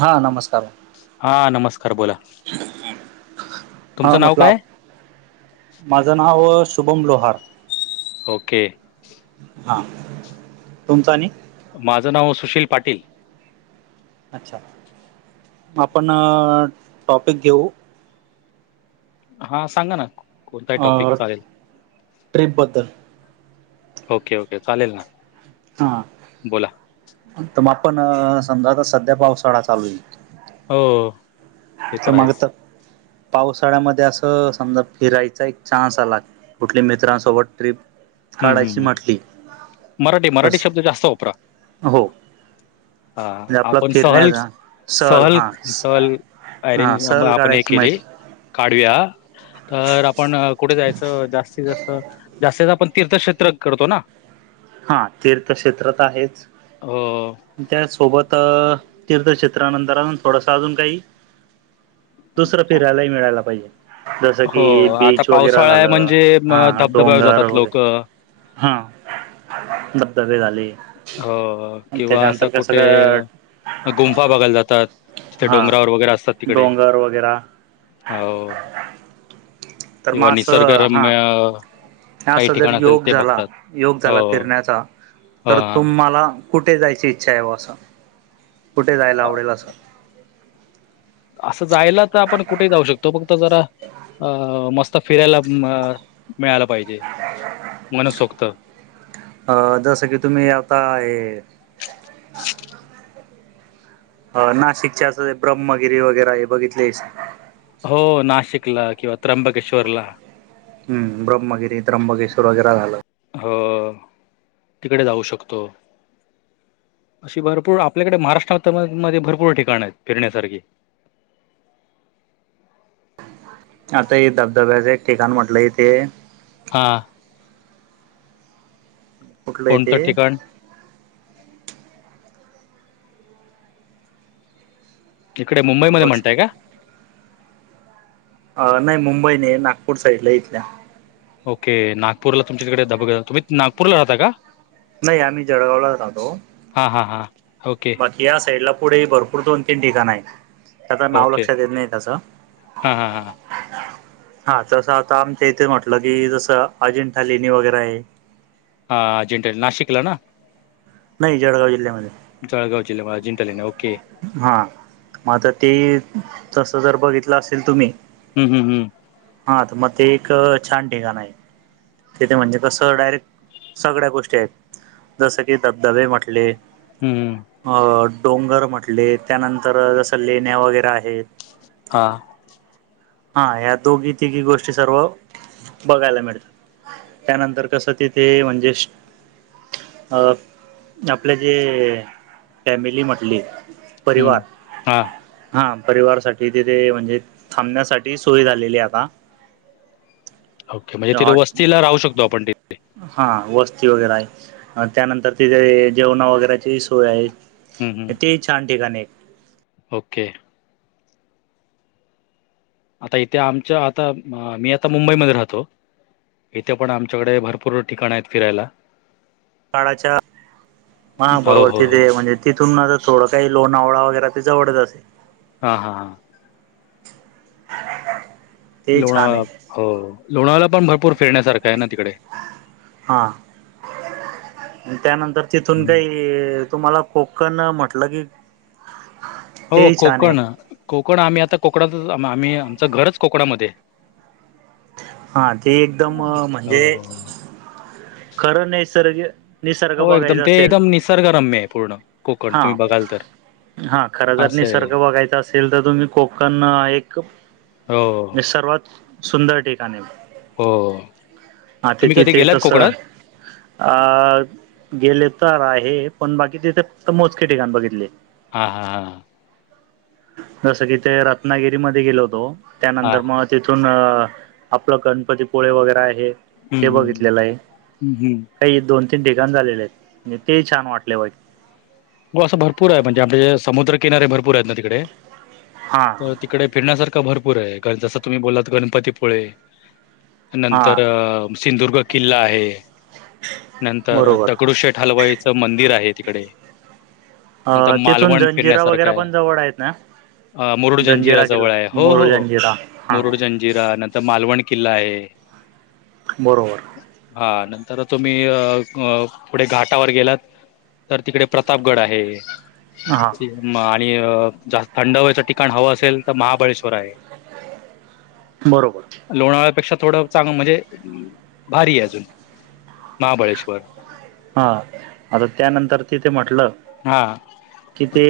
हा नमस्कार. हा नमस्कार बोला. ह तुमचं नाव म्हटलं काय माझं नाव शुभम लोहार. ओके. हा तुमचा नि माझं नाव सुशील पाटील. अच्छा आपण टॉपिक घेऊ. हा सांगा ना. कोणताही टॉपिक चालेल ट्रिपबद्दल ओके ओके चालेल ना. हा बोला तर मग आपण समजा आता सध्या पावसाळा चालू आहेईल. हो. ते तर मग आहेच तर पावसाळ्यामध्ये असं समजा फिरायचा एक चान्स आला. कुठली मित्रांसोबत ट्र्रीप हम् हम्म हम् मराठी मराठी तस शब्द जास्त वापरा. हो हा म्हणजे आपला आपण सहल फिरण्याचा सहल सहल. हां अरेंज सहल आपण काढायची केली. माहिती काढव तर आपण कुठे जायचं जास्तीत जास्त जास्ती आपण तीर्थक्षेत्र करतो ना. हा तीर्थक्षेत्रात आहेच. हो त्या सोबत तीर्थक्षेत्रानंतर अजून थोडस अजून काही दुसर फिरायला मिळायला पाहिजे. जसं की हो आता बीच वगैरे पावसाळा आहे झालं म्हणजे म हा धबधब्यावर डोंगर जातात वगैर लोक हा. धबधबे झाले. हो किंवा असं त्याच्यानंतर कसं कुठे? का गुंफा बघायला जातात ते हा डंगरावर वगैरे असतात. तिकडे डोंगर वगैरे. हो. तर म आस हा. हा ह. असा जर योग झाला योग हो झाला फिरण्याचा. हो, तर हां तुम्हाला कुठे जायची इच्छा आहेव असं कुठे जायला अ, आवडेल असं. असं जायला तर आपण कुठे जाऊ शकतो फक्त जरा अ मस्त फिरायला अ मिळाला पाहिजे मन सोक्त. अ जस की तुम्ही आता हे. अ नाशिकचे असं ब्रह्मगिरी वगैरे हे बघितलेस. हो नाशिकला किंवा त्र्यंबकेश्वरला. हम् ब्रह्मगिरी त्र्यमगेश्वर वगैरे झालं. अ तिकडे जाऊ शकतो. अशी भरपूर आपल्याकडे महाराष्ट्रा मध्ये भरपूर ठिकाण आहेत फिरण्यासारखी. आता हे धबधब्याचे ठिकाण म्हटलंय इथ्ये. हां. कुठलं आहे ते. कोणतं ठिकाण इकडे नाव मुंबईमध्येध्ये लक्षात म्हणताय का. अ नाही मुंबई नाही नागपूर साईडला इथल्या. ओके नागपूरला तुमच्याकडे धब तुम्ही नागपूरला राहता का. नाही आम्ही जळगावलाच राहतो. हा हा हा ओके. या साईड ला पुढे भरपूर दोन तीन ठिकाण आहेत. त्याच नाव ओके लक्षात येत नाही त्याचं. हां हां हां हा तसं आता आमच्या इथे म्हटलं कि जसं अजिंठा लेणी वगैरे आहे. हा अजिंठा नाशिकला ना. नाही जळगाव जिल्ह्यामध्ये. जळगाव जिल्यामध्ये अजिंठा लेणी ओके. हा मगं ते तस जर बघितलं असेल तुम्ही हम् हम् हम. हा तर मग ते एक छान ठिकाण आहे. तिथे म्हणजे कसं डायरेक्ट सगळ्या गोष्टी आहेत जसं की धबधबे म्हटले, हम्म. अ डोंगर म्हटले त्यानंतर जसं लेण्या वगैरे आहेत. हां. हा या्या दोघी तिघी गोष्टी सर्व बघायला मिळतात. त्यानंतर कसं तिथे म्हणजे, अ आपले जे फॅमिली म्हटली. हं परिवार हां हा परिवार साठी तिथे म्हणजे थांबण्यासाठी सोय झालेली आता. ओके म्हणजे तथे हॉट वस्तीला राह शकतो आपण तिथे हा वस्ती वगैरे आहे त्यानंतर तिथे जेवणा वगैरेची सोय आहे. हं हं ते छान ठिकाणेत. ओके. आता इथे आमच्या आता मी आता मुंबईमध्ये राहतो. इथे पण आमच्याकडे भरपूर ठिकाण आहेत फिरायला. काळाच्या हा हो बरोबर हो ती हो ते म्हणजे. तिथून आता थोडं काही लोआवळा वगैरे ते जवळ जते. हा हा हा. [inaudible] छान लोणावळा आहे हो लोणावळ्याला पण भरपूर फिरण्यासारखा आहे ना तिकडे. हा त्यानंतर तिथून काही क तुम्हाला कोकण म्हटलं की हो ते छान आहे कोकण, कोकण आम्ही आता कोकणातच आम्ही आमचं घरच कोकणामध्ये. हा ते एकदम आहे. म्हणजे हो हो खरं निसर्ग निसर्ग हो, एकदम बघायचा ते असेल.... एकदम निसर्गरम्य आहे पूर्ण कोकण हा. तुम्ही बघाल तर हा खरं जर असं निसर्ग आहे बघायचा असेल तर तुम्ही कोकण एक. हो हे सर्वात सुंदर ठिकाण आहे ते. हो हा ते तुम्ही कधी तिथे गेलात तसं कोकणात अ. गेले तर आहे पण बाकी तिथे मोजके ठिकाण बघितले. हा हा हा ह. जस की ते रत्नागिरी मध्ये गेलो होतो हा त्यानंतर मग तिथून आपलं गणपतीपुळे वगैरे आहे. हम्म ते हम्म बघितलेलं आहे. हम्म हम्म काही दोन तीन ठिकाण झालेले आहेत म्हणजे ते छान वाटले. गो असं भरपूर आहे म्हणजे आपल समुद्रकिनारे भरपूर आहेत ना तिकडे हां तर. तिकडे फिण्यासारखा भरपूर आहे जसं तुम्ही बोललात गणपतीपुळे. हां नंतर सिंधुदुर्ग किल्ला आहे. नंतर बरोबर दगडूशेठ हलवाईचं मंदिर आहे तिकडे. अ नंतर तिथून मालवण जंजिरा फिरण्यासारखं वगैरे आहे. पण जवळ आहेत ना अ मुरुड, जंजीरा जंजिरा जवळ किल्ला आहे हो मोरू हो जंजिरा हां मुरुड जंज जिरा नंतर मालवण किल्ला आहे. बरोबर. हा नंतर तुम्ही अ अ पुढे घाटावर गेलात तर तिकडे. प्रतापगड आहे. हां. म आणि अ जास्त थंड हवेच ठिकाण हवं असेल तर महाबळेश्वर आहे. बरोबर. लोणावळ्यापेक्षा थोडं चांग म्हणजे भारी आहे अजून महाबळेश्वर हा आता त्यानंतर तिथे म्हटलं हां. कि ते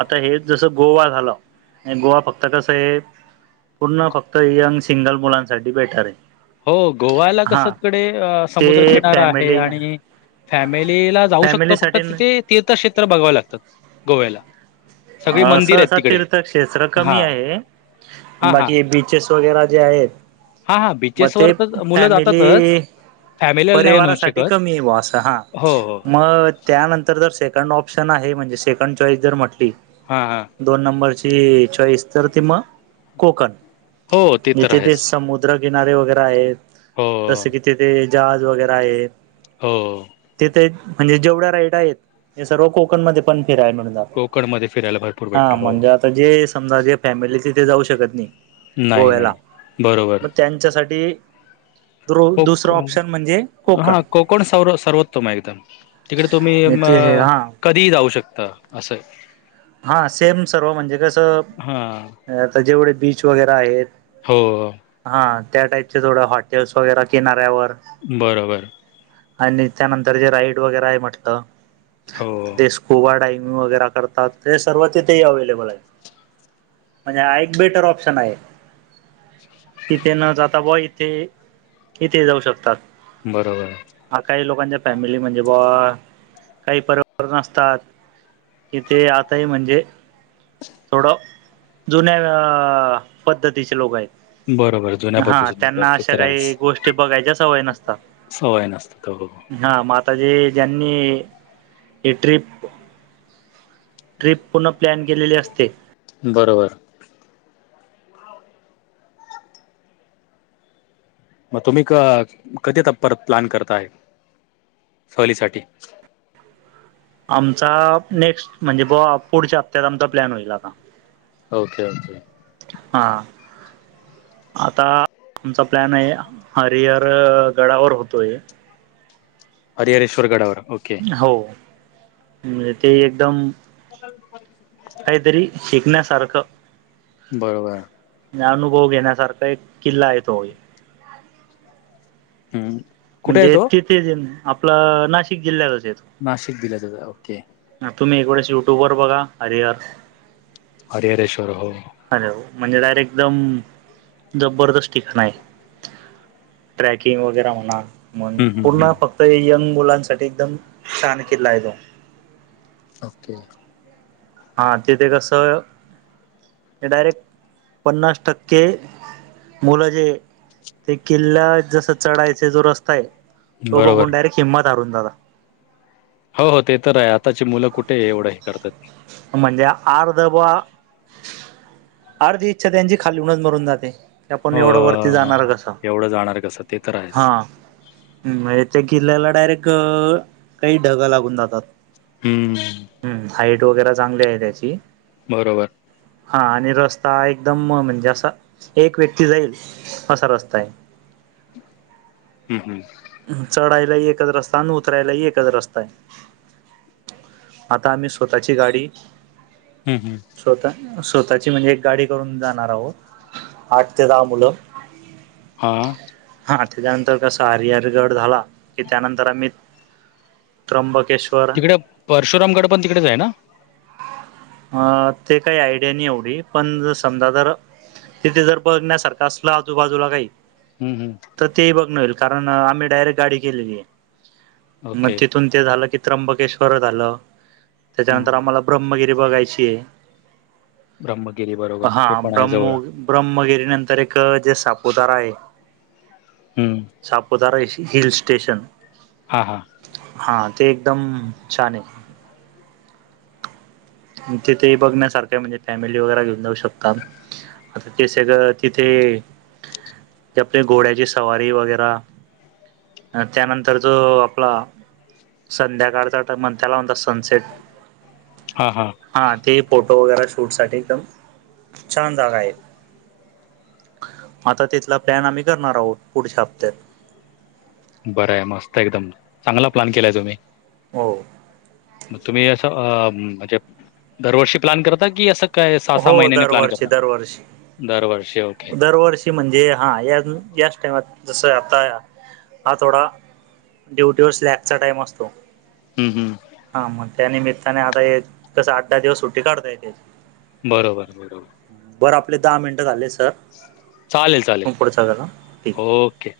आता हेच जसं गोवा झालं आणि गोवा फक्त कसं हे. पुर्ण फक्त यंग सिंगल मुलांसाठी बेटर आहे. हो गोव्याला हा कस तिकडे ते समुद्र किनारा आहे फॅमिली आणि फॅमिलीला जाऊ शकतो फक्त फॅमिलीसाठी तिथे तीर्थक्षेत्र बघावे लागतात गोव्याला. सगळी सहसा मंदिर आहेत असं तिकडे. तीर्थक्षेत्र हां, कमी आहे हां, हां. बाकी बीच चेस वगैरे जे आहेत हा हा मग बीचेसवर ते तर मुलं फॅमिली जातातच फॅमिलीला नाही होऊ परिवारासाठी शकत कमी आहे बुवा असं हा हो हो मग. त्यानंतर जर सेकंड ऑप्शन आहे म्हणजे सेकंड चॉईस जर म्हटली हा हा. दोन नंबरची चॉईस तर ते मग कोकण हो ते तर तिथे समु आहेच समुद्रकिनारे वगैरे आहे हो जसं की तिथे जहाज वगैरे आहे. हो. तिथे म्हणजे जेवढ्या राईड आहेत ते सर्व कोकण मध्ये पण फिरायला म्हणून जात. कोकणमध्येध्ये फिरायला भर हा म्हणजे आता जे समजा जे फॅमिली तिथे जाऊ शकत नाही. नाही गोव्याला नाही मग त्यांच्यासाठी दु कोक दुसरं ऑप्शन म्हणजे हा कोकण सर् सर्वोत्तम आहे एकदम. तिकडे तुम्ही म ते हा कधीही जाऊ शकता असंय. हा सेम सर्व म्हणजे कसं हा अ आता जेवढे बीच वगैरा आहेत. हो. हा त्या टाईपचे थोडं हॉटेल्स वगैरा किनाऱ्यावर बरोबर. आणि त्यानंतर जे राईड वगैर आहे म्हटलं हो ते ओव्हाडायमिंग वगैरा करतात. तर हे सर्व तथेही अवेलेबल आहे म्हणजे हा एक बेटर ऑप्शन आहे. तिथे न जाता व इथे इथे जाऊ शकतात. बरोबर. हा काही लोकांच्या फॅमिली म्हणजे बा काही परिवर्तन असतात. इथे यात. नाही म्हणजे थोडं जुन्या--पद्धतीचे लोक आहेत. बरोबर जुन्या हा पद्धतीने काय त्यांना ते अशा तर काही आहेच गोष्टी बघायच्या सवय नसतात. सवय नसतात हो हो. हा मा आताजे ज्यांनी हे ट्रिप ट्रिप पूर्ण प्लॅन केलेली असते. बरोबर. मग तुम्ही क कधी आता परत प्लॅन करता आहे सहलीसाठी आमचा नेक्स्ट म्हणजे बघा पुढच्या हप्त्यात आमचा प्लॅन होईल आता. Okay okay. हा. आता आमचा प्लॅन आहे हरिहर गडावर होतोय. हरिहरेश्वर गडावर ओके. हो म्हणजे ते एकदम. स [unintelligible] काहीतरी शिकण्यासारखं. बरोबर. अनुभव घेण्यासारखा एक किल्ला आहे तोही हम म्हणजे तिथेच आपलं नाशिक जिल्ह्यातच येतो. नाशिक जिल्ह्यातच आहे ओके. तुम्ही एक वेळेस युट्यब वर बघा हरिहर. हरिहरेश्वर हो. हॅलो म्हणजे डायरेक्ट एकदम जबरदस्त ठिकाण आहे. ट्रॅकिंग वगैरा होणार. मग हम्म पूर्ण हम्म फक्त यंग मुलांसाठी एकदम छान किल्ला आहे तो. ओके. हा तिथे कसं डायरेक्ट पन्नास टक्के. मुलं जे ते किल्ला जसं चढायचं जो रस्ता आहे. तो बघून बरोबर डायरेक्ट हिंमत हारून जातं हो हो ते तर आहे आताची मुलं कुठे एवढं हे करतात. म्हणजे आर्धवा. अर्धी इच्छा त्यांची खालूनच मरून जाते. आपण हो एवढं वरती जाणार कसं एवढं जाणार कसं ते तर हा. आहेच ह म्हे त्या किल्ल्याला डायरेक्ट काही ढगं लागून जातात. हमं. हम्म हाईट वगैरे चांगली आहे त्याची. बरोबर. हा आणि रस्ता एकदम म्हणजे असा एक व्यक्ती जाईल. हशा रस्त आहे. हम् हम्. चढायला एकच रस्ता आणि उतरायला एकच रस्ता आहे. आता आम्ही स्वतःची गाडी हम् हम् स्वतः स्वतःची म्हणजे एक गाडी करून जाणार आहोत. आठ ते दहा मुलं. हां. हा त्याच्यानंतर कसा हरिहरगड झाला की त्यानंतर आम्ही त्रंबक तिकडे परशुराम गड पण तिकडेच आहे ना. अ ते काही आयडिया नाही एवढी पण समजा तर तिथे जर बघण्यासारखं असलं आजूबाजूला काही हम् हम् तर ते बघ न होईल कारण आम्ही डायरेक्ट गाडी केलेली आहे मग ओके तिथ तथून ते झालं की त्र्यंबकेश्वर झालं त्याच्यानंतर हम्म आम्हाला ब्रह्मगिरी बघायची आहे ब्रह्मगिरी बरोबर हे पण आहे जवळ ब्रम्मगिरी नंतर एक जे सापुतारा आहे हम्म सापधारा हिल स्टेशन हा हां हा ते एकदम छान आहे तिथे बघण्यासारखं म्हणजे फॅमिली वगैरे घेऊन जाऊ शकता आता ते सगळं तिथे आपली घोड्याची सवारी वगैर त्यानंतर जो आपला संध्याकाळचा ट म्हण त्याला म्हणता सनसेट हा हा हा ते फोटो वगैरे शूट साठी एकदम छान जागा आहे आता तिथला प्लॅन आम्ही करणार आहोत पुढच्या हप्त्यात बरं आहे मस्त एकदम चांगला प्लॅन केलाय तुम्ही हो मग तुम्ही असं म्हणजे दरवर्षी प्लॅन करता की असं काय सहा सहा हो महिन्याने प्लॅन दरवर्षी करता दरवर्षी दरवर्षी ओके दरवर्षी म्हणजे हा या याच टाइमात जस आता हा थोडा ड्युटीवर स्लॅग चा टाइम असतो हम् हम हा मग त्यानमित्ताने आता कसं आठ दहा दिवस सुट्टी काढताय त्याची बरोबर बरोबर बरं आपले दहा मिनटं झाले सर चालेल चालेल मग पुढचा करा ठीक ओके